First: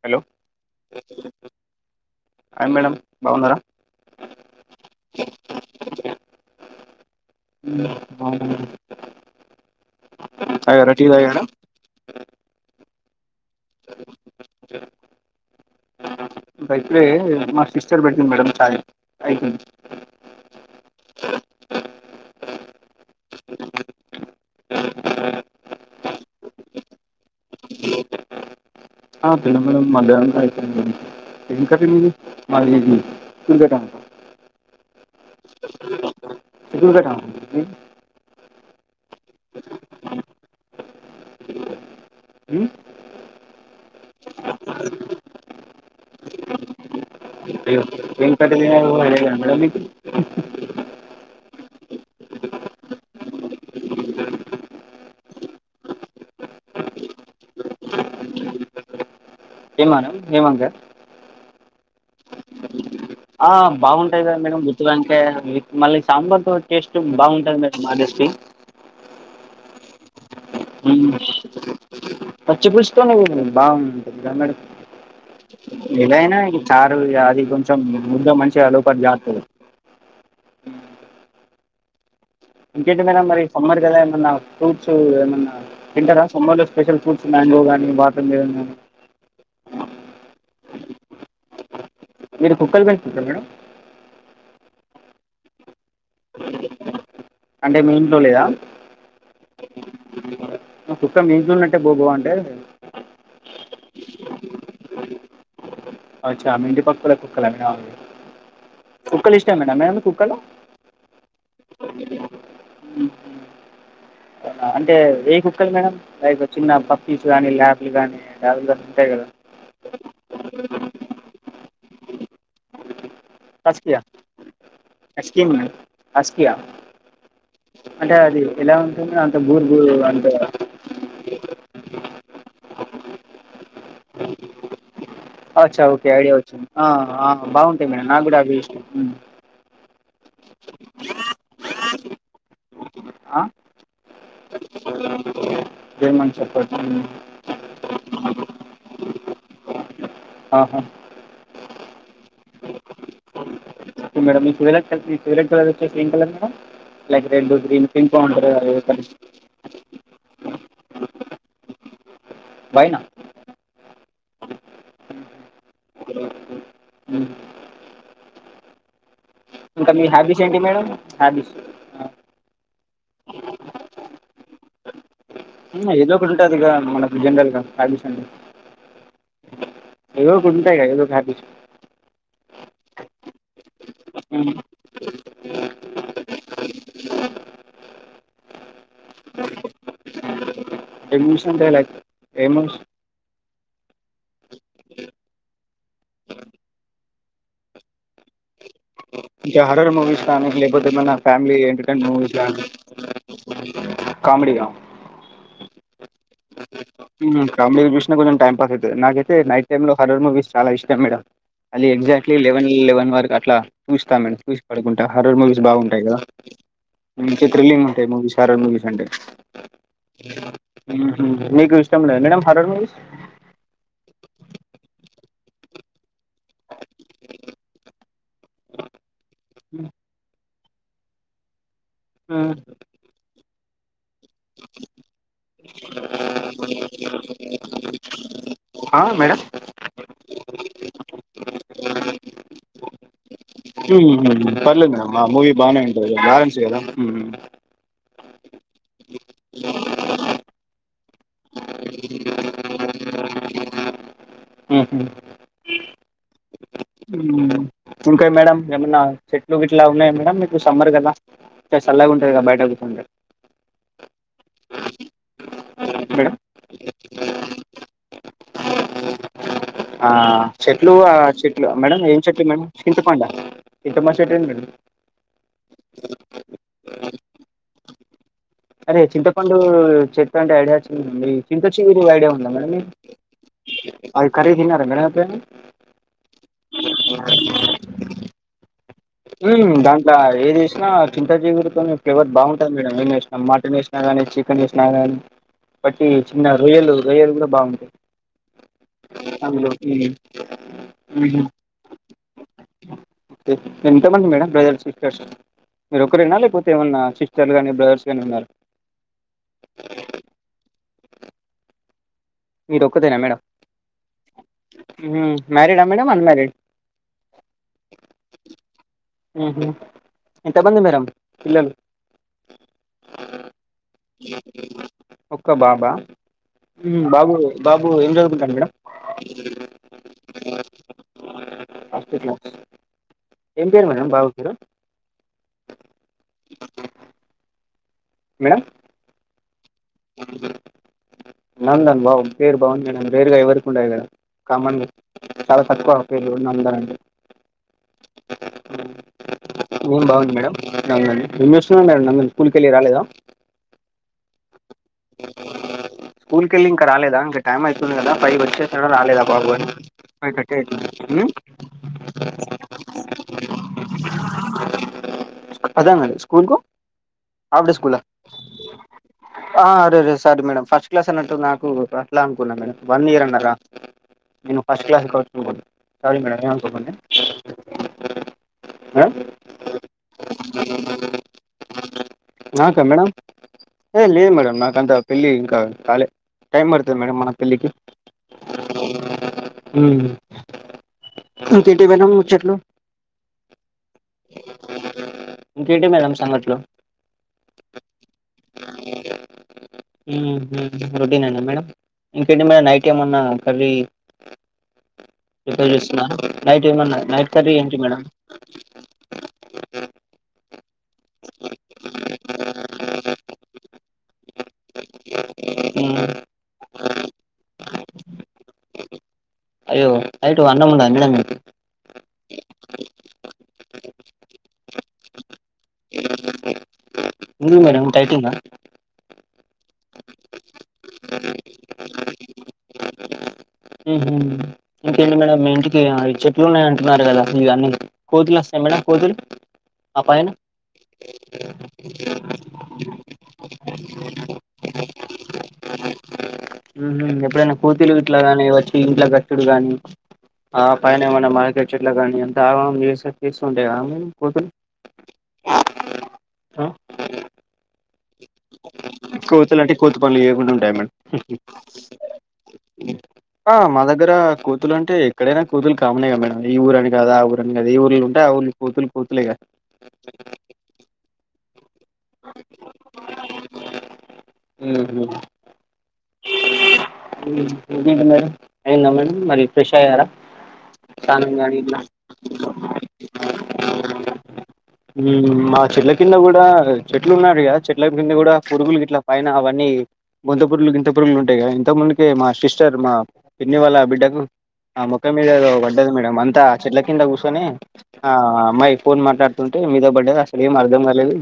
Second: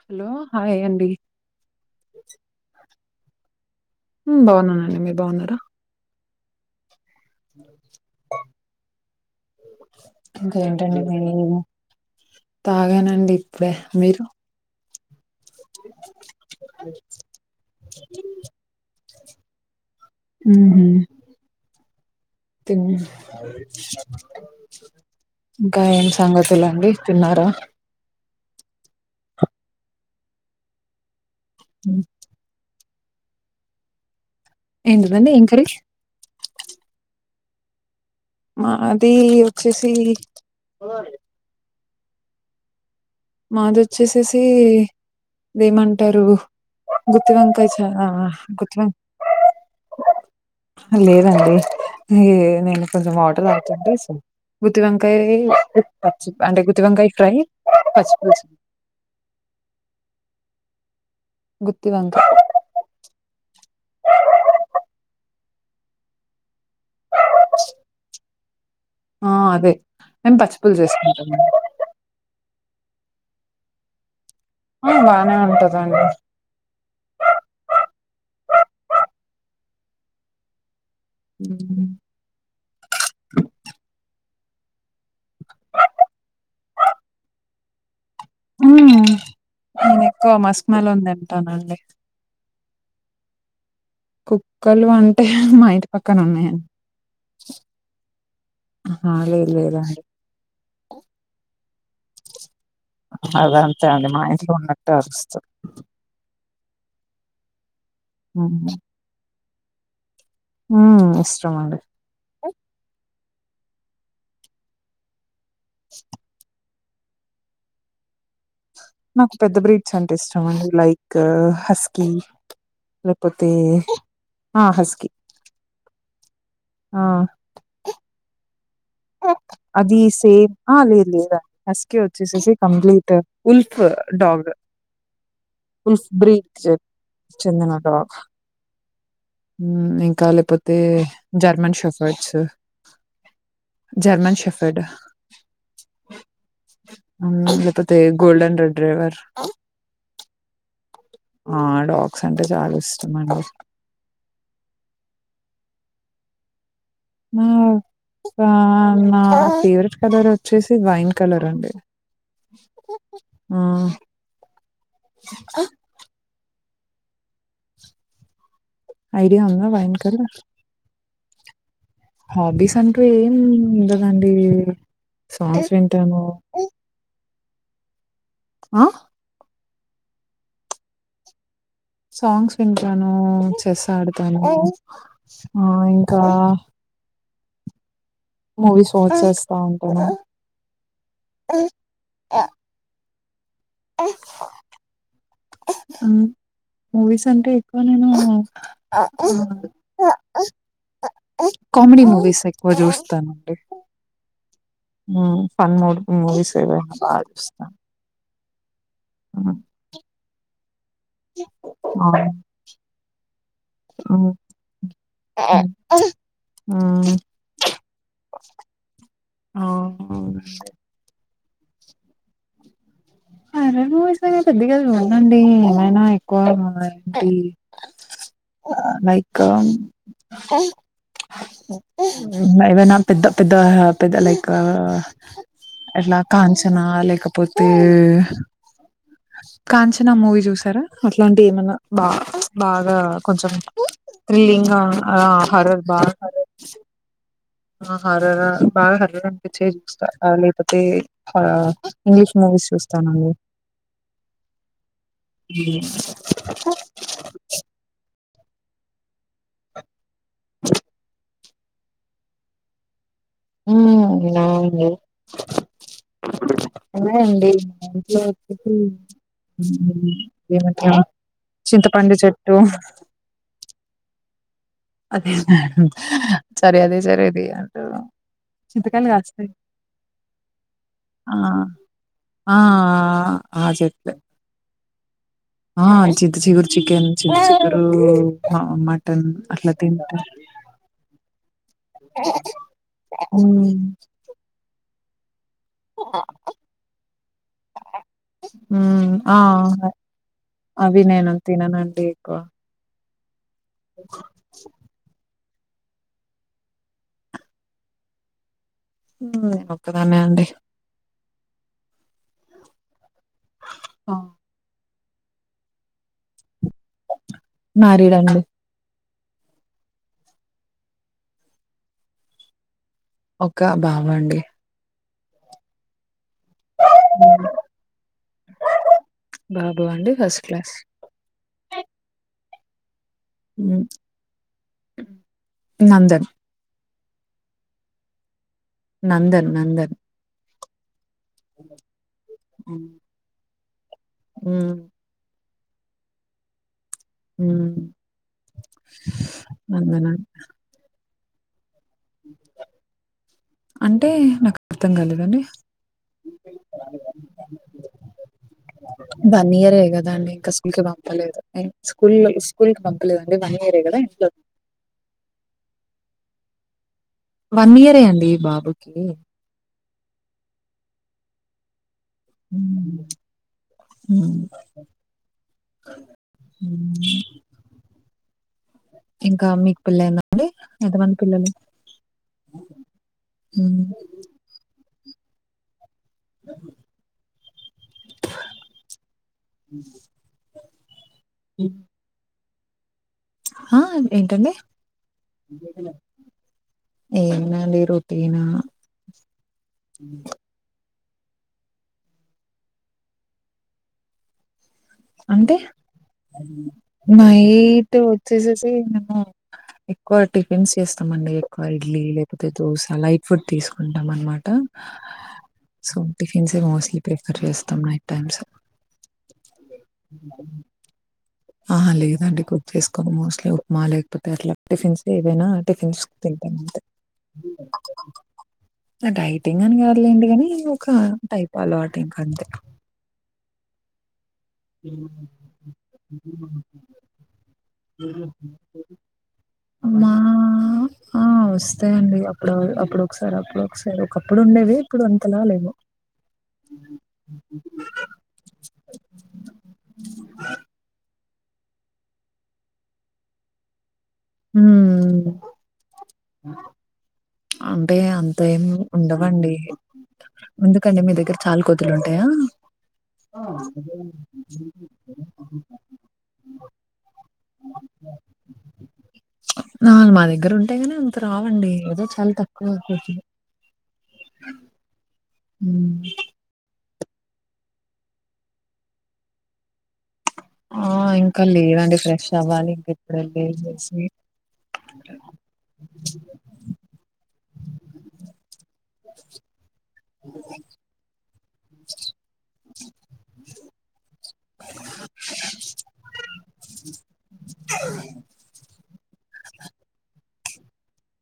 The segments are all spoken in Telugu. హలో హాయ్ అండి హాయ్ మేడం బాగున్నారా హుమ్ బాగున్నానండి మీరు బాగున్నారా తాగారా ఇంకేంటండి టీ తాగారా [unintelligible] తాగానండి మీరు అయితే మా సిస్టర్ పెట్టింది మేడం అయిపోయింది మ్మ్హ. తిన్ ఇంకా ఏం సంగతులండి తిన్నారా ఆ తినం మేడం మధ్యానం పైన్ తింటం ఏం కర్రీ మీది మాది ఎగ్ [unintelligible] ఎందుకండీ ఏం కర్రీ సి దగా మాది వచ్చేసి అ మాదిచ్చేసేసి ఇదేమంటారు గుత్తి వంకాయ అయ్యో చ దకాటి మ అ లేదండి ఇ నేను కొంచెం ఆటర్ ఆతండి గుత్తివంకాయ పచ్చి అంటే గుత్తివంకాయ ఫ్రై పచ్చిపుి ఏమానం ఏమాంగా గుతి వంత ఆ బాగుంటాది కదా మేడం గుత్తి వంకాయ మళ్ళీ సాంబార్ తో టేస్ట్ బాగుంటంది మేడం హానెస్ట్లీ ఆ అదే మేం పచ్చి పూలు ఉమ్ చేసుకుంటా మ పచ్చి పులుసు తోని బాగుంటుంది గా మేడం ఆ బానే ఉంటదండి ఏదైనాగి చారు అది కొంచెం ముద్ద మంచిగా లోపట జారుతది ఉహు ఇంకేంటి మేడం మరి సమ్మర్ కదా ఏమన్నా టు ఫ్రూట్స్ ఏమన్నా తింటారా సమ్మర్ ల వచ్చి స్పెషల్ ఫ్రూట్స్ మ్యాంగో గాని వాటర్ మి ఆహా నేను ఎక్కువ మస్క్ మెలన్ తింటానండి మీరు కుక్కలు పెంచుకుంటారా మేడం కుక్కలు అంటే మా ఇంటి పక్కన ఉన్నాయండి అంటే మీ ఇంట్లో లేదా ఆహా [inaudible] కుుక్క మీ ఇంట్లో ఉన్నట్టే బోవు బో అంటే అదంతే అండి మా ఇంట్లో ఉన్నట్టు అరుస్తు అచ్చ అ మీంటి పక్కల కుక్కలేన అవి అవునా కుక్కలు ఇష్ట మేనా మేడం మీ కుక్కలు ఆ ఇష్టమండి అవునా? అంటే ఏ కు ఎక్కడ మేడం [inaudible] రా చిన్న అప్ప పప్పీసు గాని ల్యాబ్లు గాని డగులు గాని నాకు పెద్ద బ్రీడ్స్ అంటే ఇష్టం అండి లైక్ ఆస్కీ లేకపోతే హస్కీయా ఆ హస్కి హాస్ కియా అంటే అది ఇలా ఉంటుంది అను అది సేమ్ ఆహా లేదు లేదు అండి హస్కి వచ్చే ససి కంప్లీట్ ఉల్ఫ్ డాగ్ అచ్చ ఉల్ఫ్ ఓకే ఐడియా వచ్చింది బ్రీడ్ ఆ ఆ చెందిన బాగుంటాయి డాగ్ మేడం నాకు కూడా అవే ఇష్టం హ్మ్. ఇంకా లేకపోతే జర్మన్ షాఫ్టస్ ఆ జర్మన్ షా కెఫెడు ఏమని చెప్ప [inaudible] తే గోల్డన్ రెడ్ డ్రైవర్ ఆహా ఆ డాగ్స్ అంటే చాలా ఇష్టం అండి. ఇప్పుడు మేడమ్ మీ ఫేవరేట్ కలర్ మీ ఫేవరేట్ కలర్ వచ్చేసి ఏం కలర్ మేడమ్ నాక అది నా ఫేవరేట్ కలర్ వచ్చేసి వైన్ కలర్ అండి వైనా ఆ ఆ హ్మ్. ఐడియా ఉందా ఇంకా వైన్ మీ కలర్? హాబీస్ ఏంటి మేడమ్ హాబీస్ ఆ! హాబీస్ అంటూ ఏం ఉండదండి. సాంగ్స్ ఉమ్ ఏదో వింటాను. ఒకటి ఉంటది కదా. మనకు జనరల్ గా హాబీస్ అని ఆహ్ ఏదో ఒక ఉంటాయి కదా ఏదో ఒక హాబీస్ సాంగ్స్ వింటాను, చెస్ ఆడతాను, హ్మ్. ఆ ఇంకా మూవీస్ వాచ్ చేస్తా ఉంటాను. ఎడ్మిషన్ డైలాగ్ ఏం [inaudible] ఆ మూవీస్ అంటే ఎక్కువ నేను ఆ ఇంకా హర్రర్ మూవీస్ కానీ లేకపోతే ఏమైనా ఫ్యామిలీ కమెడి ఎంటర్టైన్మెంట్ మూవీస్ ఎక్కువ జూస్తాను. టె కామెడిగా ఫన్ మూడ్ మూవీస్ ఏవైనా బాగా ఉ చూస్తాను కామెడీలు చూసిన కొంచం టైమ్ నాకైతే నైట్ టైమ్ లో హార్రర్ మూవీస్ చాల ఇష్ టెమ్మెడ అలి ఎగ్జాక్ట్లీ లెవెన్ లెవెన్ వరకు అట్లా చూస్తాను. చూసి పడుకుంటా హార్రర్ మూవీస్ బాగుంటాయి కదా మంచి థ్రిల్లింగ్ ఉంటాయి మూవీస్ హర్రర్ మూవీస్ అంటే ఉ నీకు ఇష్ టం లే madam horror movies horror movies నేనేం పెద్దగా చూడనండి. ఏమైనా ఎక్కువ ఏంటి లైక్ హ్మ్. హ్మ్. ఏవైనా పెద్ద పెద్ద పెద్ద లైక్ ఎట్లా కాంచనా లేకపోతే ఆ మేడమ్ న మూవీ చూసారా అట్లాంటి ఏమన్నా బా బాగా కొంచెం ఉమ్ థ్రిల్లింగ్ పర్లేదు మేడమ్ ఆ మూవి బానే ఉంటది [unintelligible] కదా హ్మ్ ఆ హార్రర్ బాగా హార్రర్ అనిపించే చూస్తా లేకపోతే హా ఇంగ్లీష్ మూవీస్ చూస్తానండి. కా మేడంమ్ ఏమన్నా చెట్లుట్లా ఉన్నాయి మేమ్ మీకు సమ్మర్ కదా చ చాలగ ఉంటాది కదా బయట కూర్చుంటే లావుంది మేడం ఎలాండి ఇంట్లోచ్చ ఆ చెట్లు చెట్లు మేడం చింతపండు ఏం చెట్లు చెట్టు మేడం చింతపండు ఆ చింతపండు చెట్టు ఏం మేడం అదే సరే అదే సరే అది అంటారు అరే చింతకాయలు కాస్తాయి చింతపండు చెట్టు అంటే ఐడియా వచ్చింది ఆ మేడం చింత చిగురూ ఐడియా ఉందా ఆ మేడం ఆ చెట్లే అవి ఖరీ తిన్నారా మేడం అ ఆ చింత చిగురు చికెన్ చింత చిగురు మ దాంట్లో ఏదిసినా చింత చిగురుతోనే ఫ్లేవర్ బాగుంటంది మేడం ఏం వేసినా ఉమ్, మటన్ వసినాగానీ చికెన్ వేసినా ఆ బట్టి చిన్న రొయ్యలు రొయ్యలు కూడా ఉమ్, ఆ బాగుంటాయిందులో అవి నేను తిననండి ఎక్కువ ఓకే ఎంతమంది మేడం బజల్క మీరు ఒకక్కరేనా లేకపోతే ఏమన్నా సిస్టర్ గాని బ్రదర్స్ గాని ఉన్నారు ఒక్కదానినే అండి మీరు ఒక్కదేనా మేడం ఆ మ్యారిడ్ ఆ మేడం అన్మ్యారిడ్ మ్యారీడ్ అండి మ్మ్ ఎంత మంది మేడంమ్ పిల్లలు ఒక బాబు అండి ఒక్క బాబా బాబు హ్మ్. బాబు ఎం చదువుకుంటాడు మేడం బాబు అండి ఫస్ట్ క్లాస్ ఏం పేరు మేడం బాబు పేరు నందన్ మేడం నందన్ నందన్ అ నందన్ వావ్ పేరు బాగుంది మేడం రేర్గా ఎవరికు ఉండదు కదా మ్మ్ కామన్గా చాలా తక్కువ పేలు ఉ అందారంండి మ్మ్ ఏం నందన బాగుంది మేడం ఎస్ అవును నందన్ స్కూల్ కి వెళ్ళి రాలేదా అంటే నాకు అర్థం కాలేదండి స్కూల్ కి వెళ్ళి ఇంక రాలేదా ఇంక టైమ్ అయితుంది కదా పై వచ్చేశాడ రాలేదా బాబు వన్ అని ఇయరే కదండి ఫైవ్ ఇంకా థర్టీ స్కూల్ కి అయితుంది పంపలేదు స్కూల్ స్కూల్ కి పంపలేదండి వన్ ఇయరే కదా ఇంట్లో అద మ స్కూల్ కు వన్ ఇయరే అండి బాబుకి ఆరే రే సారీ మేడం ఫస్ట్ క్లాస్ అన్నట్టు నాకు ఇలా అనుకున్నా మేడం హ్మ్. వన్ ఇయర్ అన్నారా హ్మ్. నేను ఫస్ట్ క్లాస్కి వచ్చ అనుకోను సారీ మేడమ్ ఏమ్ అనుకోకండి హ్మ్. ఇంకా మీకు పెల్లయిందా అండి ఎంతమంది పిల్లలు నాకా పెళ్లి ఇంకా కాలే టైమ్ పడతది మేడం మన పెళ్లికి హ్మ్ కూతటీ పోయిన్నవ్ చెట్లు హా ఏంటండి ఇంకేంటి మేడం సంగట్లు ఏం లేదండి రొటీన్ హ్మ్ రొటీనేన్నా మేడం ఇంకేంటి మరి నైట్ ఏమన్నా కర్రీ అంటే ప్రిపేర్ చేస్తున్నారా నైట్ ఏమన్నా కర్రీ ఏంటి నైట్ మేడం వచ్చేసేసి నేను ఎక్కువ టిఫిన్స్ చేస్తా స్తంమండి ఎక్కువ ఇడ్లీ లేకపోతే దోస లైక్ ఫుడ్ తీసుకుంటాం అనమాట సో టిఫన్ సే మోస్ట్లీ ప్రిఫర్ చేస్తాం నైట్ టైమ్స్ అయ్యో నైటు అన్నం ఉండదా మేడం ఆహ లేదండి కుక్ చ్చెసు మోస్ట్లీ ఉప్మా లేకపోతే అట్లా టిఫిన్స్ ఏవైనా టిఫిన్స్ తింటా అంతే ఎందుకు మేడం డైటింగా టింగ్ అని కాదు లేండీ గాని ఒక టైపాలో ఆ టైప్ అంతే మ్ హూ ఇంకేంటి మేడం మీ ఇంటికి చెట్లు ఉన్నాయ్ అంటున్నారు కదా ఇగ అన్నీ కోతులు వస్తాయి మేడం కోతులు ఆ మా పైన ఆ వస్తాయండి అప్పుడు అప్పుడు ఒకసారి అప్పుడు ఒకసారి ఒకప్పుడు ఉండేవి ఇప్పుడు అంతలా లేవు మ్ హూ ఎప్పుడైనా కోతులు ఇట్లాగాని వచ్చి ఇంట్లో డు కాని ఆ పైన ఏమన్నా మార్కెట్ చెట్లా కానీ అంత ఆగం ఆగం చేసుంటాయి కదా మేడం హ్మ్ అం కోతులు అంటే కోతి పనులు చేయకుండా ఉంటాయా మేడం ఎందుకండి మీ దగ్గర చాలా కోతులు ఉంటాయా ఆ మా దగ్గర కోతులు అంటే ఎక్కడైనా కోతులు కామన్ ఏగా మేడం ఈ ఊరని కాదు ఆ ఊరని కాదు ఏ ఊర్లో ఉంటే ఆ ఊర్లో కోతులు కోతులు ఆ మా దగ్గర ఉంటాయి గాని అంత రావండి అదే చాలా తక్కువ కోతులు ఊహూ మ్మ్. [inaudible] ఇంకేంటి మేడం అయిందా మేడం మరి ఫ్రెష్ అయ్యారా ఆ స్నానం ఇంకా కానీ ఇట్లా లేదండి ఫ్రెష్ అవ్వాలి ఇంకిప్పుడు ఉమ్, మా చెట్ల కింద కూడా [unintelligible] చెట్లు ఉన్నాది కదా చెట్ల కింద కూడా పురుగులు గిట్లా పైన అవన్నీ బొంత పురుగులు గింత పురుగులు ఉంటాయి కదన్ తకుముందుకే మా సిస్టర్ మా పిన్ని వాళ్ళ బిడ్డకు ఆ మొఖం మీద ఏదో పడ్డది మేడం అంతా చెట్ల కింద కూర్సోని ఆ అమ్మాయి ఫోన్ మాట్ ట్లాడుతుంటే మీద బడ్డది అస్ లేం అర్థం కాలేదు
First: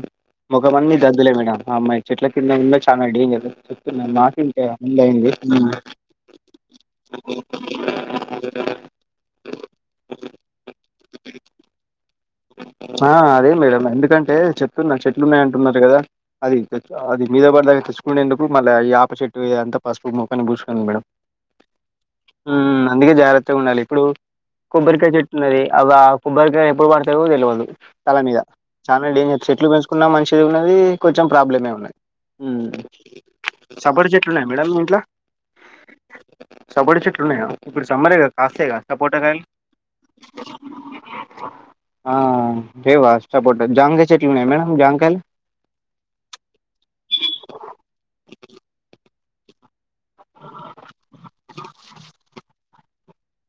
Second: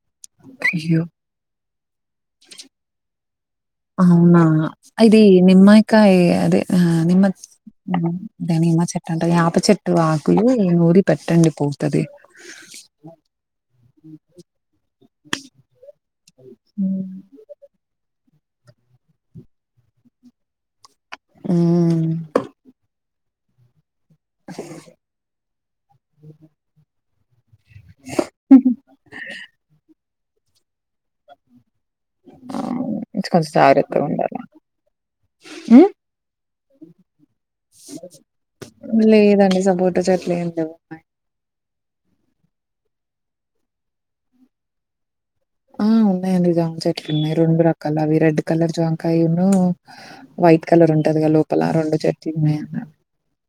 ముఖమన్నీ అయ్యో దద్దులే మేడం ఆ అమ్మాయి చెట్ల కింద ఉన్నా చానా డేంజర్ చెప్తున్నా మాకు అవునా ఇంకా ముందు ఇది అయింది నిమ్మయికాయ అదే హ నిమ్మ ఉమ్ దే నిమ్మ చెట్టంటా అంటే యాప చెట్టు ఆకులు నూరి పెట్టండి పోతది ఆ అదే మేడం ఎందుకంటే చెప్తున్నా చెట్లున్నాయ్ అంటున్నారు కదా హ్మ్. అది [inaudible] మీద పడిదాకా తెచ్చుకునేందుకు ప్పుడు మళ్ళ ఈ యాప చెట్టు ఇయంతా పసుపు మొఖానికి పూసుకుంది మేడం హ్మ్. మ్మ్ అందుగే జార తే ఉండాలి ఇప్పుడు కొబ్బరికాయ చెట్టున్నది అవ్ అ కొబ్బరికాయ ఎప్పుడు పడు తవో తెలవదు తల మీద చానా డేంజర్ చెట్లు పెంచుకున్నా మనిషి టుది ఉన్నది కొంచెం ప్రాబ్లమే ఉన్న ఉమ్మ్ అవును. కొంచెం సపోట చెట్లు జాగ్రత్తగుండాల. ఉన్నాయా మేడం మీ ఇంట్ల హ్మ్. సపోట చెట్లున్నాయా ఇప్పుడు సమ్మరే కదా కాస్తాయి కదా సపోటాకాయలు లేదండి. సపోటా చెట్లేం లేవు. ఆ ఆంటే [unintelligible] సపోటా జాంకాయ్ చెట్లున్నయా మేడం జాంకాయలు ఆ ఉన్నాయండి జాం చెట్లున్నాయి రెండు రకాలు అవి రెడ్ కలర్ జాం టైను వైట్ కలర్ ఉంటదిగా లోపల రెండు చెట్లున్నయన్న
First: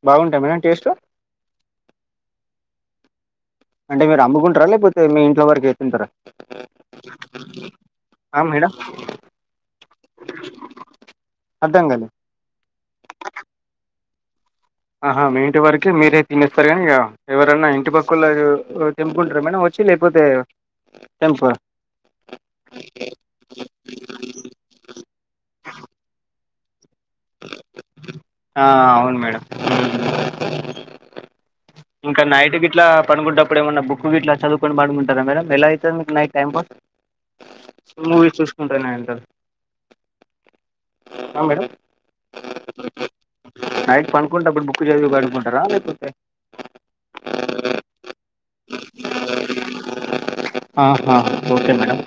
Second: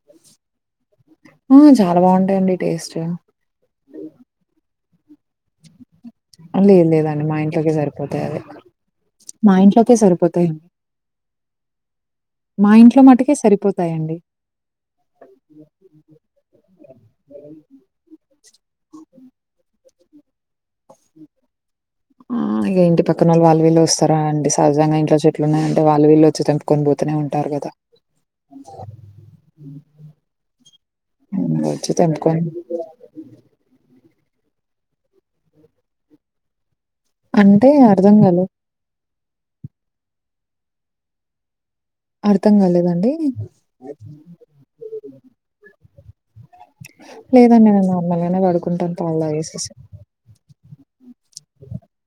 బాగుంటాయి మేడం టేస్ట్ ఆ చాలా బావుంటాయండి టేస్టు అంటే మీరు అమ్ముకుంటరా లేకపోతే మీ ఇంట్లో వరి లేదు లేదండి మా ఇంట్లోకే సరిపోతాయది ఆ మేడం మా ఇంట్లోకే సరిపోతాయి అర్థం కాలే మా ఇంట్లో మటుకే సరిపోతాయండి ఆహా మీ ఇంటి వరకి మీరే తినేస్తారు కానీ ఇగ ఎవరన్నా ఇంటి పక్కోళ్ళ [unintelligible] తెంపుకుంటరా మేడం చ్చి లేకపోతే కెంఫా ఆ ఇగ ఇంటి పక్కన వాళ్ళు వాళ్ళు వీళ్ళు వస్తారా అండి సహజంగా ఇంట్లో చెట్లున్నాయి అంటే వాళ్ళు వీళ్ళు వచ్చి తెంపు కొన్ బో ఆ అవును మేడం ఉమ్మ్ హ్మ్. వచ్చి [inaudible] ఇంకా తెంపుకొని నైట్కి ఇట్లా పనుకుంటప్పుడు ఏమన్నా ఒొక్క వీట్లా చదువుకని పడుకుంటారా మేడం ఎలా అవుతుంది మీకు నైట్ టైం పాస్ అంటే అర్ధం కల మూవీస్ చూసుకుంటానే అ మేడం అర్థం కాలేదండి. నైట్ పనుకుంటప్పుడు బుక్ చదివి పడుకుంటారా స లేదండి నేను నార్మల్ పడుకుంటాను పలా వేసేసి ఆహా ఓకే మేడం